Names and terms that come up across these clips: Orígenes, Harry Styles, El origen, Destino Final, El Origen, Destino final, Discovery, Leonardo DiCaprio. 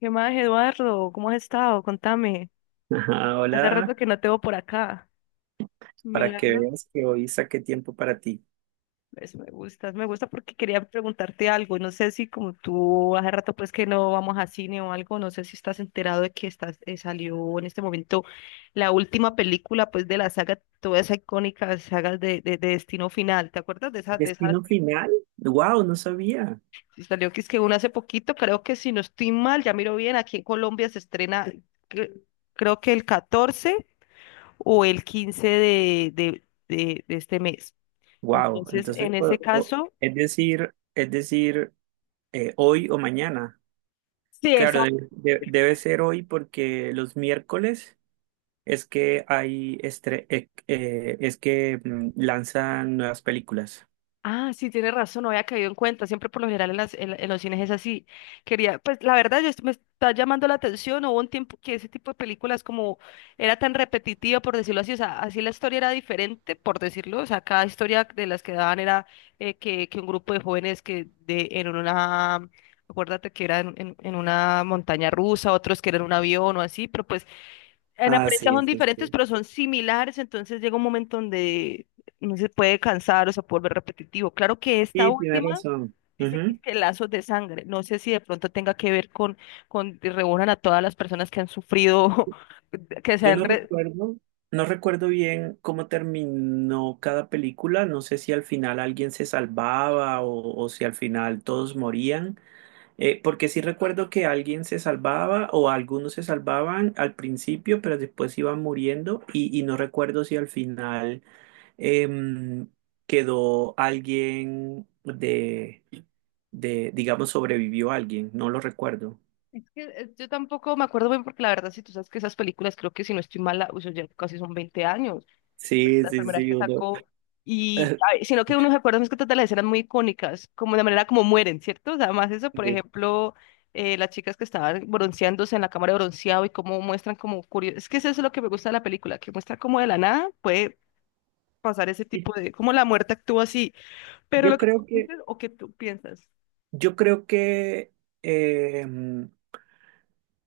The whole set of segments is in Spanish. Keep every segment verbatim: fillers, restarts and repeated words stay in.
¿Qué más, Eduardo? ¿Cómo has estado? Contame. Ah, Hace hola, rato que no te veo por acá. para que Milagro. veas que hoy saqué tiempo para ti. Eso me gusta, me gusta porque quería preguntarte algo. No sé si como tú hace rato pues que no vamos a cine o algo, no sé si estás enterado de que estás, eh, salió en este momento la última película pues de la saga, toda esa icónica saga de, de, de Destino Final. ¿Te acuerdas de esa, de esa? ¿Destino final? Wow, no sabía. Salió que es que una hace poquito, creo que si no estoy mal, ya miro bien, aquí en Colombia se estrena, cre- creo que el catorce o el quince de, de, de, de este mes. Wow, Entonces, entonces, en ese o- o- caso, es decir, es decir, eh, hoy o mañana. sí, Claro, exacto. de- de- debe ser hoy porque los miércoles es que hay estre- eh, eh, es que mm, lanzan nuevas películas. Ah, sí, tiene razón, no había caído en cuenta. Siempre por lo general en, las, en, la- en los cines es así. Quería, pues la verdad, yo, me está llamando la atención. Hubo un tiempo que ese tipo de películas como era tan repetitiva, por decirlo así. O sea, así la historia era diferente, por decirlo. O sea, cada historia de las que daban era eh, que, que un grupo de jóvenes que de, en una... Acuérdate que era en, en en una montaña rusa, otros que eran un avión o así, pero pues en Ah, apariencia sí, son sí, diferentes, sí. pero son similares, entonces llega un momento donde no se puede cansar o se puede volver repetitivo. Claro que esta Sí, tienes última razón. dice que, Ujú. que lazos de sangre. No sé si de pronto tenga que ver con, con que reúnan a todas las personas que han sufrido, que se Yo han... no re- recuerdo, no recuerdo bien cómo terminó cada película. No sé si al final alguien se salvaba o, o si al final todos morían. Eh, porque sí recuerdo que alguien se salvaba o algunos se salvaban al principio, pero después iban muriendo. Y, y no recuerdo si al final em, quedó alguien de, de, digamos, sobrevivió alguien. No lo recuerdo. Es que eh, yo tampoco me acuerdo bien porque la verdad, si tú sabes que esas películas, creo que si no estoy mala, uy, eso ya casi son veinte años, Sí, las sí, primeras sí, que uno- sacó. Y, ay, sino que uno se acuerda más que todas de las escenas muy icónicas, como de manera como mueren, ¿cierto? O sea, además eso, por Sí. ejemplo, eh, las chicas que estaban bronceándose en la cámara de bronceado y cómo muestran como curioso. Es que eso es lo que me gusta de la película, que muestra como de la nada puede pasar ese tipo Y de, como la muerte actúa así. Pero lo Yo que tú creo que dices o que tú piensas, Yo creo que em,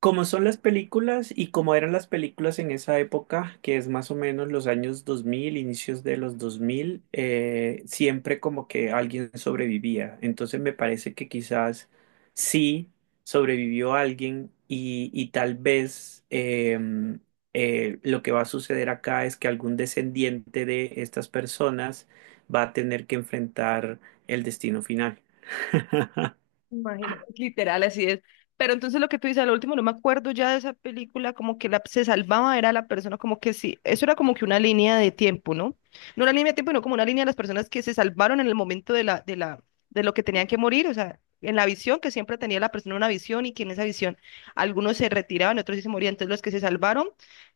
como son las películas y como eran las películas en esa época, que es más o menos los años dos mil, inicios de los dos mil, eh, siempre como que alguien sobrevivía. Entonces me parece que quizás sí sobrevivió alguien y, y tal vez em, eh, lo que va a suceder acá es que algún descendiente de estas personas va a tener que enfrentar el destino final. imagínate, literal, así es. Pero entonces lo que tú dices, al último no me acuerdo ya de esa película, como que la, se salvaba, era la persona, como que sí, eso era como que una línea de tiempo, ¿no? No una línea de tiempo, sino como una línea de las personas que se salvaron en el momento de la, de la, de lo que tenían que morir, o sea, en la visión, que siempre tenía la persona una visión y que en esa visión algunos se retiraban, otros sí se morían, entonces los que se salvaron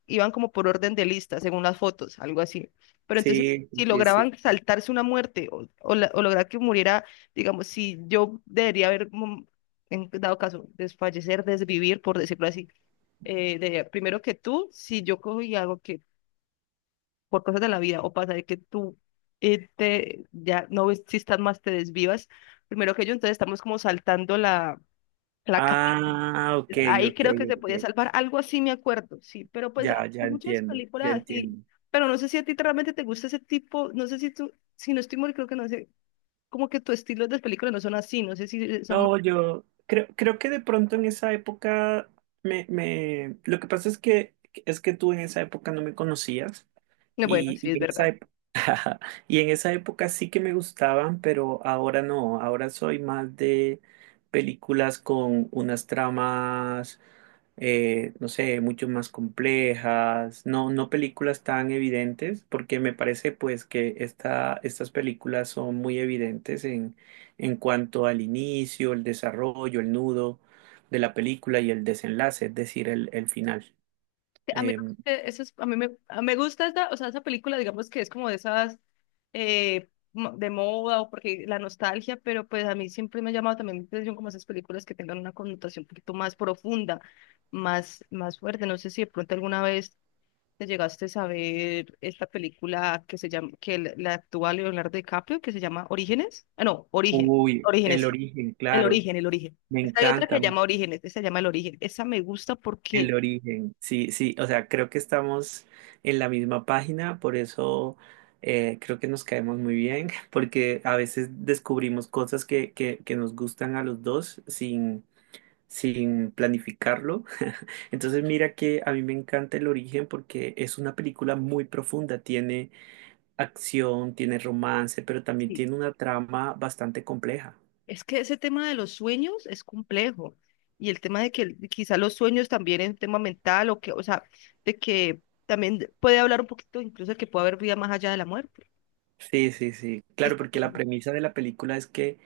iban como por orden de lista, según las fotos, algo así. Pero entonces, Sí, si sí, sí. lograban saltarse una muerte o, o la- o lograr que muriera. Digamos, si yo debería haber, mm, en dado caso, desfallecer, desvivir, por decirlo así, eh, de- primero que tú, si yo cojo y hago que por cosas de la vida o pasa de que tú eh, te, ya no existas más, te desvivas, primero que yo, entonces estamos como saltando la, la cadena. Ah, ok, Ahí ok, creo que se podía ok. salvar, algo así me acuerdo, sí, pero pues hay Ya, ya muchas entiendo, ya películas así, entiendo. pero no sé si a ti te- realmente te gusta ese tipo, no sé si tú, si no estoy mal, creo que no sé, como que tu estilo de películas no son así, no sé si son No, yo creo, creo que de pronto en esa época me, me, lo que pasa es que es que tú en esa época no me conocías no, bueno, y, sí, y es en esa verdad. época y en esa época sí que me gustaban, pero ahora no. Ahora soy más de películas con unas tramas. Eh, no sé, mucho más complejas, no, no películas tan evidentes, porque me parece pues que esta, estas películas son muy evidentes en, en cuanto al inicio, el desarrollo, el nudo de la película y el desenlace, es decir, el, el final. A mí, Eh, eh, eso es- a mí me, a- me gusta esta, o sea, esa película, digamos que es como de esas eh, mo- de moda o porque la nostalgia, pero pues a mí siempre me ha llamado también la atención como esas películas que tengan una connotación un poquito más profunda, más, más fuerte. No sé si de pronto alguna vez te llegaste a saber esta película que se llama, que la la actúa Leonardo DiCaprio, que se llama Orígenes. Ah, no, Origen. uy, Orígenes, el sí. origen, El claro, origen, el origen. me Es que hay otra que encanta. se llama Orígenes, esa se llama El Origen. Esa me gusta El porque... origen, sí, sí, o sea, creo que estamos en la misma página, por eso eh, creo que nos caemos muy bien, porque a veces descubrimos cosas que, que, que nos gustan a los dos sin, sin planificarlo. Entonces mira que a mí me encanta El origen porque es una película muy profunda, tiene acción, tiene romance, pero también sí, tiene una trama bastante compleja. es que ese tema de los sueños es complejo y el tema de que el- quizá los sueños también es un tema mental o que, o sea, de que también de- puede hablar un poquito incluso de que puede haber vida más allá de la muerte. Sí, sí, sí. Claro, Esto, porque pues, la uno... premisa de la película es que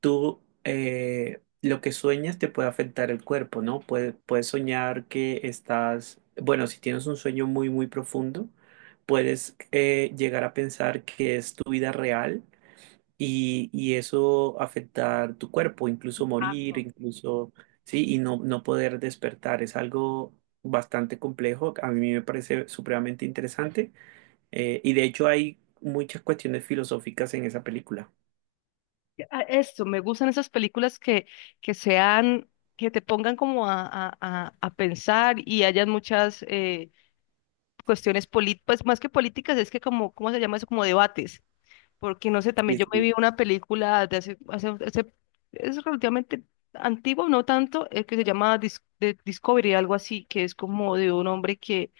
tú eh, lo que sueñas te puede afectar el cuerpo, ¿no? Puedes, puedes soñar que estás, bueno, si tienes un sueño muy, muy profundo, puedes eh, llegar a pensar que es tu vida real y, y eso afectar tu cuerpo, incluso morir, exacto. incluso, sí, y no, no poder despertar. Es algo bastante complejo. A mí me parece supremamente interesante. Eh, y de hecho hay muchas cuestiones filosóficas en esa película. Ah, eso, me gustan esas películas que, que sean, que te pongan como a, a, a- a pensar y hayan muchas eh, cuestiones políticas, pues más que políticas, es que como, ¿cómo se llama eso? Como debates. Porque no sé, Y también yo es me que, vi una película de hace, hace, hace- es relativamente antigua, no tanto, eh, que se llama Dis- de Discovery, algo así, que es como de un hombre que,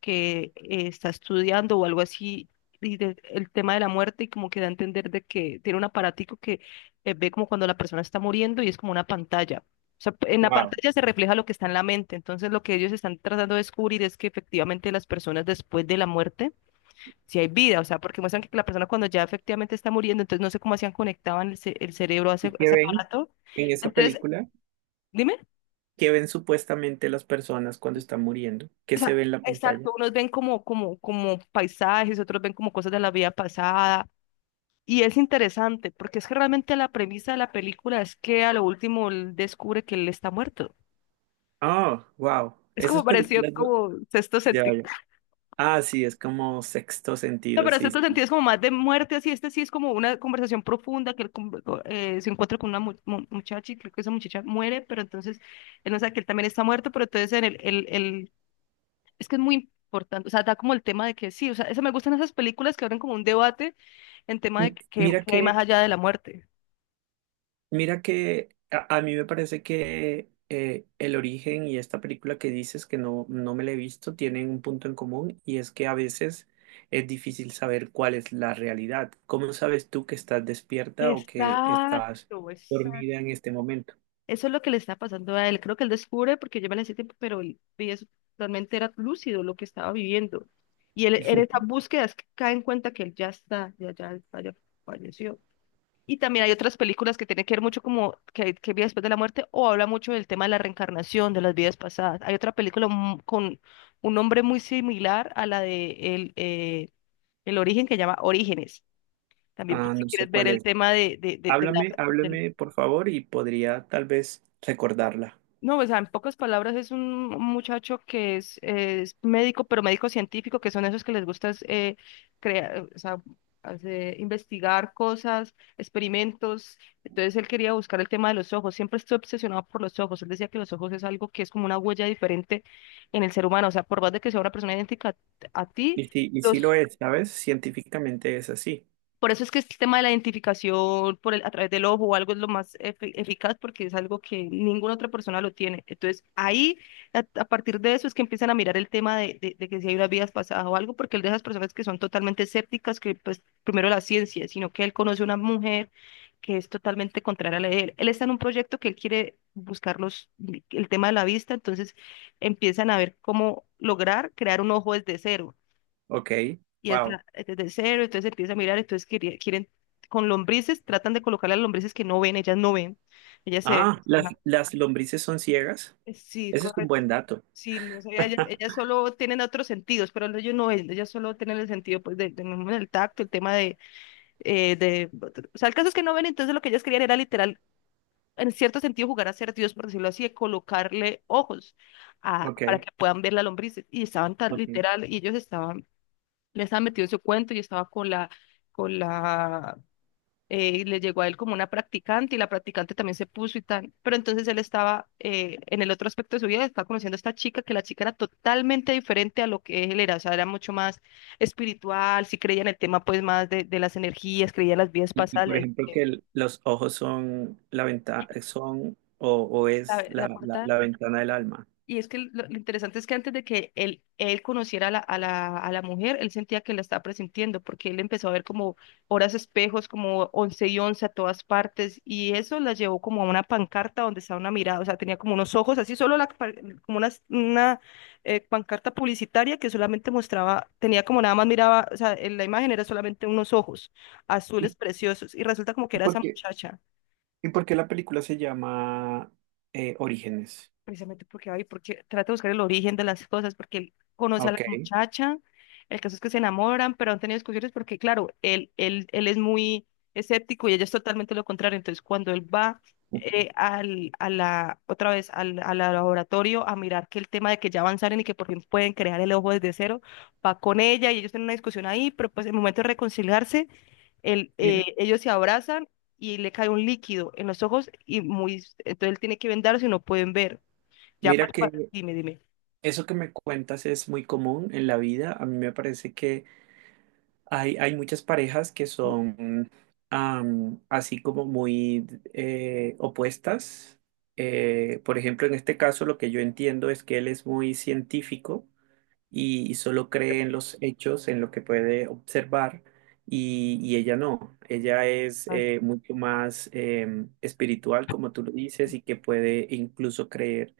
que eh, está estudiando o algo así, y de- el tema de la muerte, y como que da a entender de que tiene un aparatico que eh, ve como cuando la persona está muriendo y es como una pantalla. O sea, en la wow. pantalla se refleja lo que está en la mente. Entonces, lo que ellos están tratando de descubrir es que efectivamente las personas después de la muerte si hay vida, o sea, porque muestran que la persona cuando ya efectivamente está muriendo, entonces no sé cómo hacían, conectaban el, ce- el cerebro a ese, ¿Y a qué ese ven aparato. en esa Entonces, película? dime, ¿Qué ven supuestamente las personas cuando están muriendo? ¿Qué se ve en la pantalla? exacto, unos ven como, como, como paisajes, otros ven como cosas de la vida pasada, y es interesante, porque es que realmente la premisa de la película es que a lo último él descubre que él está muerto. Oh, wow. Es Esas como parecido películas. no- como sexto Ya, sentido. ya. Ah, sí, es como sexto No, sentido, pero este sí. otro Sí. sentido es como más de muerte, así este sí es como una conversación profunda que él con- co- eh, se encuentra con una mu- mu- muchacha y creo que esa muchacha muere, pero entonces él no sabe que él también está muerto, pero entonces en el, el, el- es que es muy importante, o sea, da como el tema de que sí, o sea, eso me gustan esas películas que abren como un debate en tema de M- que, Mira que hay que más allá de la muerte. Mira que a, a mí me parece que eh, El Origen y esta película que dices que no, no me la he visto tienen un punto en común y es que a veces es difícil saber cuál es la realidad. ¿Cómo sabes tú que estás despierta o que estás Exacto, dormida en este momento? eso es lo que le está pasando a él. Creo que él descubre, porque yo me la hice tiempo, pero él veía eso, realmente era lúcido lo que estaba viviendo. Y él en esa búsqueda es que cae en cuenta que él ya está, ya, ya, ya, falleció. Y también hay otras películas que tienen que ver mucho como que, que vida después de la muerte o habla mucho del tema de la reencarnación, de las vidas pasadas. Hay otra película mu- con un nombre muy similar a la de El, eh, el Origen que llama Orígenes. También por Ah, si no sé quieres ver cuál el es. tema de, de, de, de Háblame, la, háblame por favor y podría tal vez recordarla. no, o sea, en pocas palabras es un muchacho que es, es médico, pero médico científico, que son esos que les gusta es, eh, crear, o sea, hacer- investigar cosas, experimentos. Entonces él quería buscar el tema de los ojos. Siempre estoy obsesionado por los ojos. Él decía que los ojos es algo que es como una huella diferente en el ser humano. O sea, por más de que sea una persona idéntica a ti, Y sí, y sí los lo es, ¿sabes? Científicamente es así. por eso es que este tema de la identificación por el, a través del ojo o algo es lo más efe- eficaz porque es algo que ninguna otra persona lo tiene. Entonces, ahí, a, a partir de eso, es que empiezan a mirar el tema de, de- de que si hay unas vidas pasadas o algo, porque él de esas personas que son totalmente escépticas, que pues primero la ciencia, sino que él conoce una mujer que es totalmente contraria a la de él. Él está en un proyecto que él quiere buscar los, el tema de la vista, entonces empiezan a ver cómo lograr crear un ojo desde cero Ok, y wow. está desde cero, entonces empieza a mirar, entonces quería- quieren, con lombrices, tratan de colocar las lombrices que no ven, ellas no ven, ellas se... Ah, las, ajá. las lombrices son ciegas. Sí, Ese es un correcto. buen dato. Sí, no sé, ellas, ellas solo tienen otros sentidos, pero ellos no ven, ellas solo tienen el sentido pues de, de- del tacto, el tema de, eh, de... O sea, el caso es que no ven, entonces lo que ellas querían era literal, en cierto sentido, jugar a ser Dios, por decirlo así, de colocarle ojos a, Ok, para que puedan ver las lombrices. Y estaban tan ok. literal, y ellos estaban, le estaba metido en su cuento y estaba con la, con la, eh, y le llegó a él como una practicante y la practicante también se puso y tal. Pero entonces él estaba eh, en el otro aspecto de su vida, estaba conociendo a esta chica, que la chica era totalmente diferente a lo que él era. O sea, era mucho más espiritual, sí creía en el tema pues más de, de las energías, creía en las vidas Y, y, pasadas, le por ejemplo, dije, que el- los ojos son la ventana, son o, o es "¿Sabe? la, La la- puerta". la ventana del alma. Y es que lo, lo interesante es que antes de que él, él conociera a la, a la, a la mujer, él sentía que la estaba presintiendo, porque él empezó a ver como horas espejos, como once y once a todas partes, y eso la llevó como a una pancarta donde estaba una mirada. O sea, tenía como unos ojos, así solo la, pa- como una, una eh, pancarta publicitaria que solamente mostraba, tenía como nada más miraba. O sea, en la imagen era solamente unos ojos azules ¿Y preciosos, y resulta como que y era esa por qué, muchacha. y por qué la película se llama eh, Orígenes? Precisamente porque va y porque trata de buscar el origen de las cosas, porque él conoce a la Ok, muchacha, el caso es que se enamoran, pero han tenido discusiones porque, claro, él, él, él es muy escéptico y ella es totalmente lo contrario. Entonces, cuando él va eh, al, a la, otra vez al, al laboratorio a mirar que el tema de que ya avanzaron y que por fin pueden crear el ojo desde cero, va con ella y ellos tienen una discusión ahí, pero pues en el momento de reconciliarse, él, mira, eh, ellos se abrazan. Y le cae un líquido en los ojos y muy, entonces él tiene que vendarse y no pueden ver. Ya mira para, para- que dime, dime. eso que me cuentas es muy común en la vida. A mí me parece que Hay, hay muchas parejas que son am, así como muy eh, opuestas. Eh, por ejemplo, en este caso lo que yo entiendo es que él es muy científico y, y solo cree en los hechos, en lo que puede observar, y, y ella no. Ella es Ah. eh, mucho más em, espiritual, como tú lo dices, y que puede incluso creer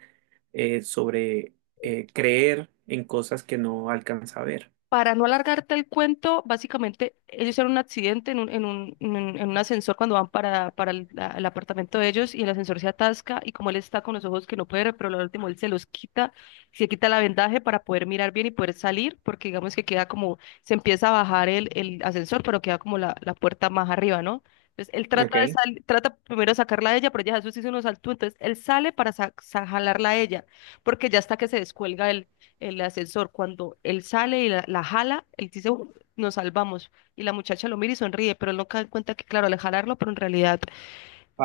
eh, sobre eh, creer en cosas que no alcanza a ver. Para no alargarte el cuento, básicamente ellos hicieron un accidente en un, en un, en un- en un ascensor cuando van para, para el, la- el apartamento de ellos, y el ascensor se atasca. Y como él está con los ojos que no puede ver, pero lo último él se los quita, se quita la vendaje para poder mirar bien y poder salir, porque digamos que queda como, se empieza a bajar el, el ascensor, pero queda como la, la puerta más arriba, ¿no? Entonces él trata de Ok. sal-, trata primero de sacarla a ella, pero ella Jesús hizo unos saltos, entonces él sale para sa- sa- jalarla a ella, porque ya está que se descuelga él, el ascensor. Cuando él sale y la, la jala, él dice, "Uh, nos salvamos". Y la muchacha lo mira y sonríe, pero él no cae en cuenta que, claro, al jalarlo, pero en realidad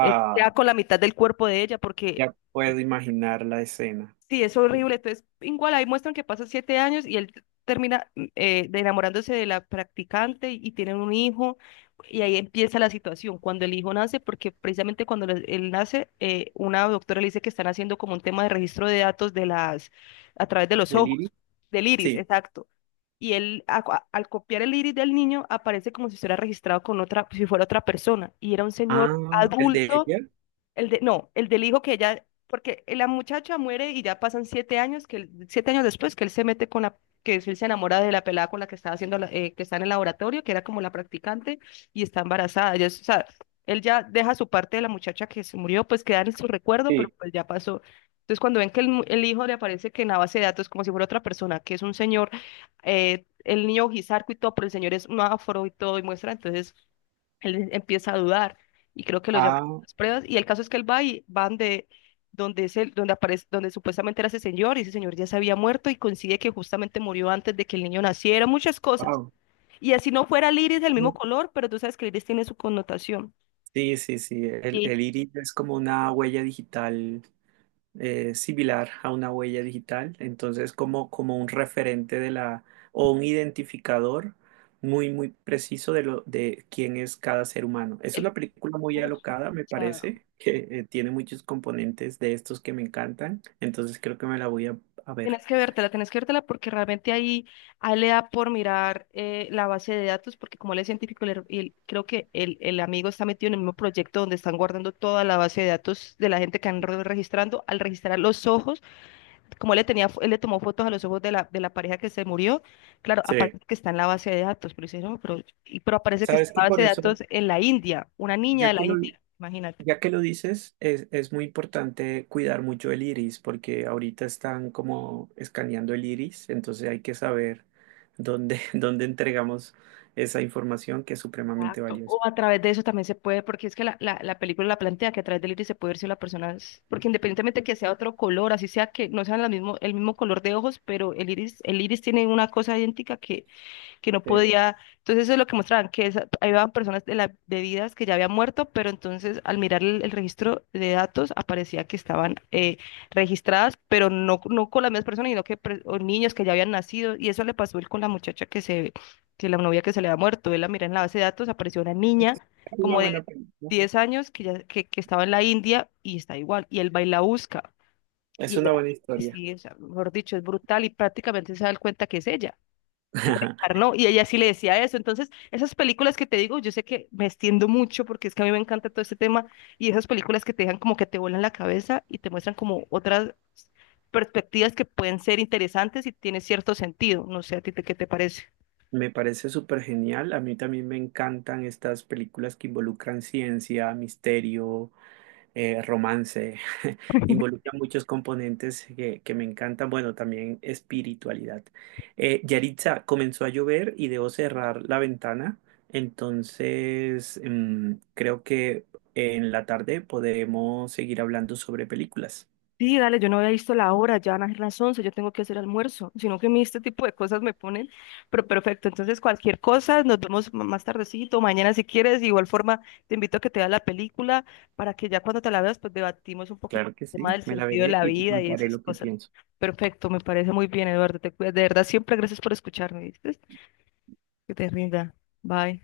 él queda con la mitad del cuerpo de ella, porque Ya puedo imaginar la escena. sí, es ¿El horrible. Entonces, igual ahí muestran que pasan siete años y él termina mm, eh, de enamorándose de la practicante y, y tienen un hijo. Y ahí empieza la situación, cuando el hijo nace, porque precisamente cuando le- él nace, eh, una doctora le dice que están haciendo como un tema de registro de datos de las, a través de los ¿Del ojos, Iris? del iris, Sí. exacto. Y él, a- a- al copiar el iris del niño, aparece como si estuviera registrado con otra, si fuera otra persona. Y era un señor Ah, ¿el de adulto, ella? el de, no, el del hijo que ella, porque la muchacha muere y ya pasan siete años, que él- siete años después que él se mete con la, que él se enamora de la pelada con la que estaba haciendo, la- eh, que está en el laboratorio, que era como la practicante, y está embarazada. Ya es- o sea, él ya deja su parte de la muchacha que se murió, pues queda en su recuerdo, pero Sí. pues ya pasó. Entonces cuando ven que el, mu- el hijo le aparece que en la base de datos, como si fuera otra persona, que es un señor, eh, el niño Gizarco y todo, pero el señor es un afro y todo, y muestra entonces él em, empieza a dudar, y creo que lo llaman Ah, a las pruebas y el caso es que él va y van de donde es el- donde aparece, donde supuestamente era ese señor, y ese señor ya se había muerto y coincide que justamente murió antes de que el niño naciera, muchas cosas. wow. Y así no fuera el iris del mismo color, pero tú sabes que el iris tiene su connotación. Sí, sí, sí. El, Y el iris es como una huella digital eh, similar a una huella digital, entonces como, como un referente de la o un identificador muy, muy preciso de lo de quién es cada ser humano. Es el, una película muy alocada, me parece, que eh, tiene muchos componentes de estos que me encantan, entonces creo que me la voy a, a ver. tienes que vértela, tienes que vértela, porque realmente ahí, ahí le da por mirar eh, la base de datos, porque como él es científico, le- y él- creo que el, el amigo está metido en el mismo proyecto donde están guardando toda la base de datos de la gente que han re- registrando. Al registrar los ojos, como él le tenía, fo- él le tomó fotos a los ojos de la, de la pareja que se murió, claro, Sí. aparece que está en la base de datos. Pero dice, no, pero, y- pero aparece que está Sabes en que la base por de eso, datos en la India, una niña de ya la que lo, India, imagínate. ya que lo dices, es, es muy importante cuidar mucho el iris, porque ahorita están como escaneando el iris, entonces hay que saber dónde, dónde entregamos esa información que es supremamente Exacto. O valiosa. a través de eso también se puede, porque es que la, la, la película la plantea que a través del iris se puede ver si la persona es, porque independientemente que sea otro color, así sea que no sean la mismo, el mismo color de ojos, pero el iris, el iris tiene una cosa idéntica que que no Sí. podía. Entonces eso es lo que mostraban, que esa- ahí iban personas de, la, de vidas que ya habían muerto, pero entonces al mirar el, el registro de datos aparecía que estaban eh, registradas, pero no, no con las mismas personas, sino que pre- o niños que ya habían nacido. Y eso le pasó él con la muchacha que se, que la novia que se le había muerto. Él la mira en la base de datos, apareció una Es niña una como de buena película. diez años que, ya, que, que estaba en la India y está igual. Y él va y la busca. Y Es él- una buena historia. sí, o sea, mejor dicho, es brutal y prácticamente se da cuenta que es ella, que dejar, ¿no? Y ella sí le decía eso. Entonces, esas películas que te digo, yo sé que me extiendo mucho porque es que a mí me encanta todo este tema, y esas películas que te dejan como que te vuelan la cabeza y te muestran como otras perspectivas que pueden ser interesantes y tiene cierto sentido. No sé, ¿a ti te- qué te parece? Me parece súper genial. A mí también me encantan estas películas que involucran ciencia, misterio, eh, romance. Involucra muchos componentes que, que me encantan. Bueno, también espiritualidad. Eh, Yaritza, comenzó a llover y debo cerrar la ventana. Entonces, mm, creo que en la tarde podemos seguir hablando sobre películas. Sí, dale, yo no había visto la hora, ya van a ser las once. Yo tengo que hacer almuerzo, sino que a mí este tipo de cosas me ponen, pero perfecto. Entonces cualquier cosa, nos vemos m- más tardecito, mañana si quieres. De igual forma te invito a que te veas la película, para que ya cuando te la veas, pues debatimos un poquito Claro que el tema sí, del me la sentido de veré la y te vida y contaré esas lo que cosas. pienso. Perfecto, me parece muy bien, Eduardo, te cuidas, de verdad, siempre gracias por escucharme, ¿viste? Que te rinda, bye.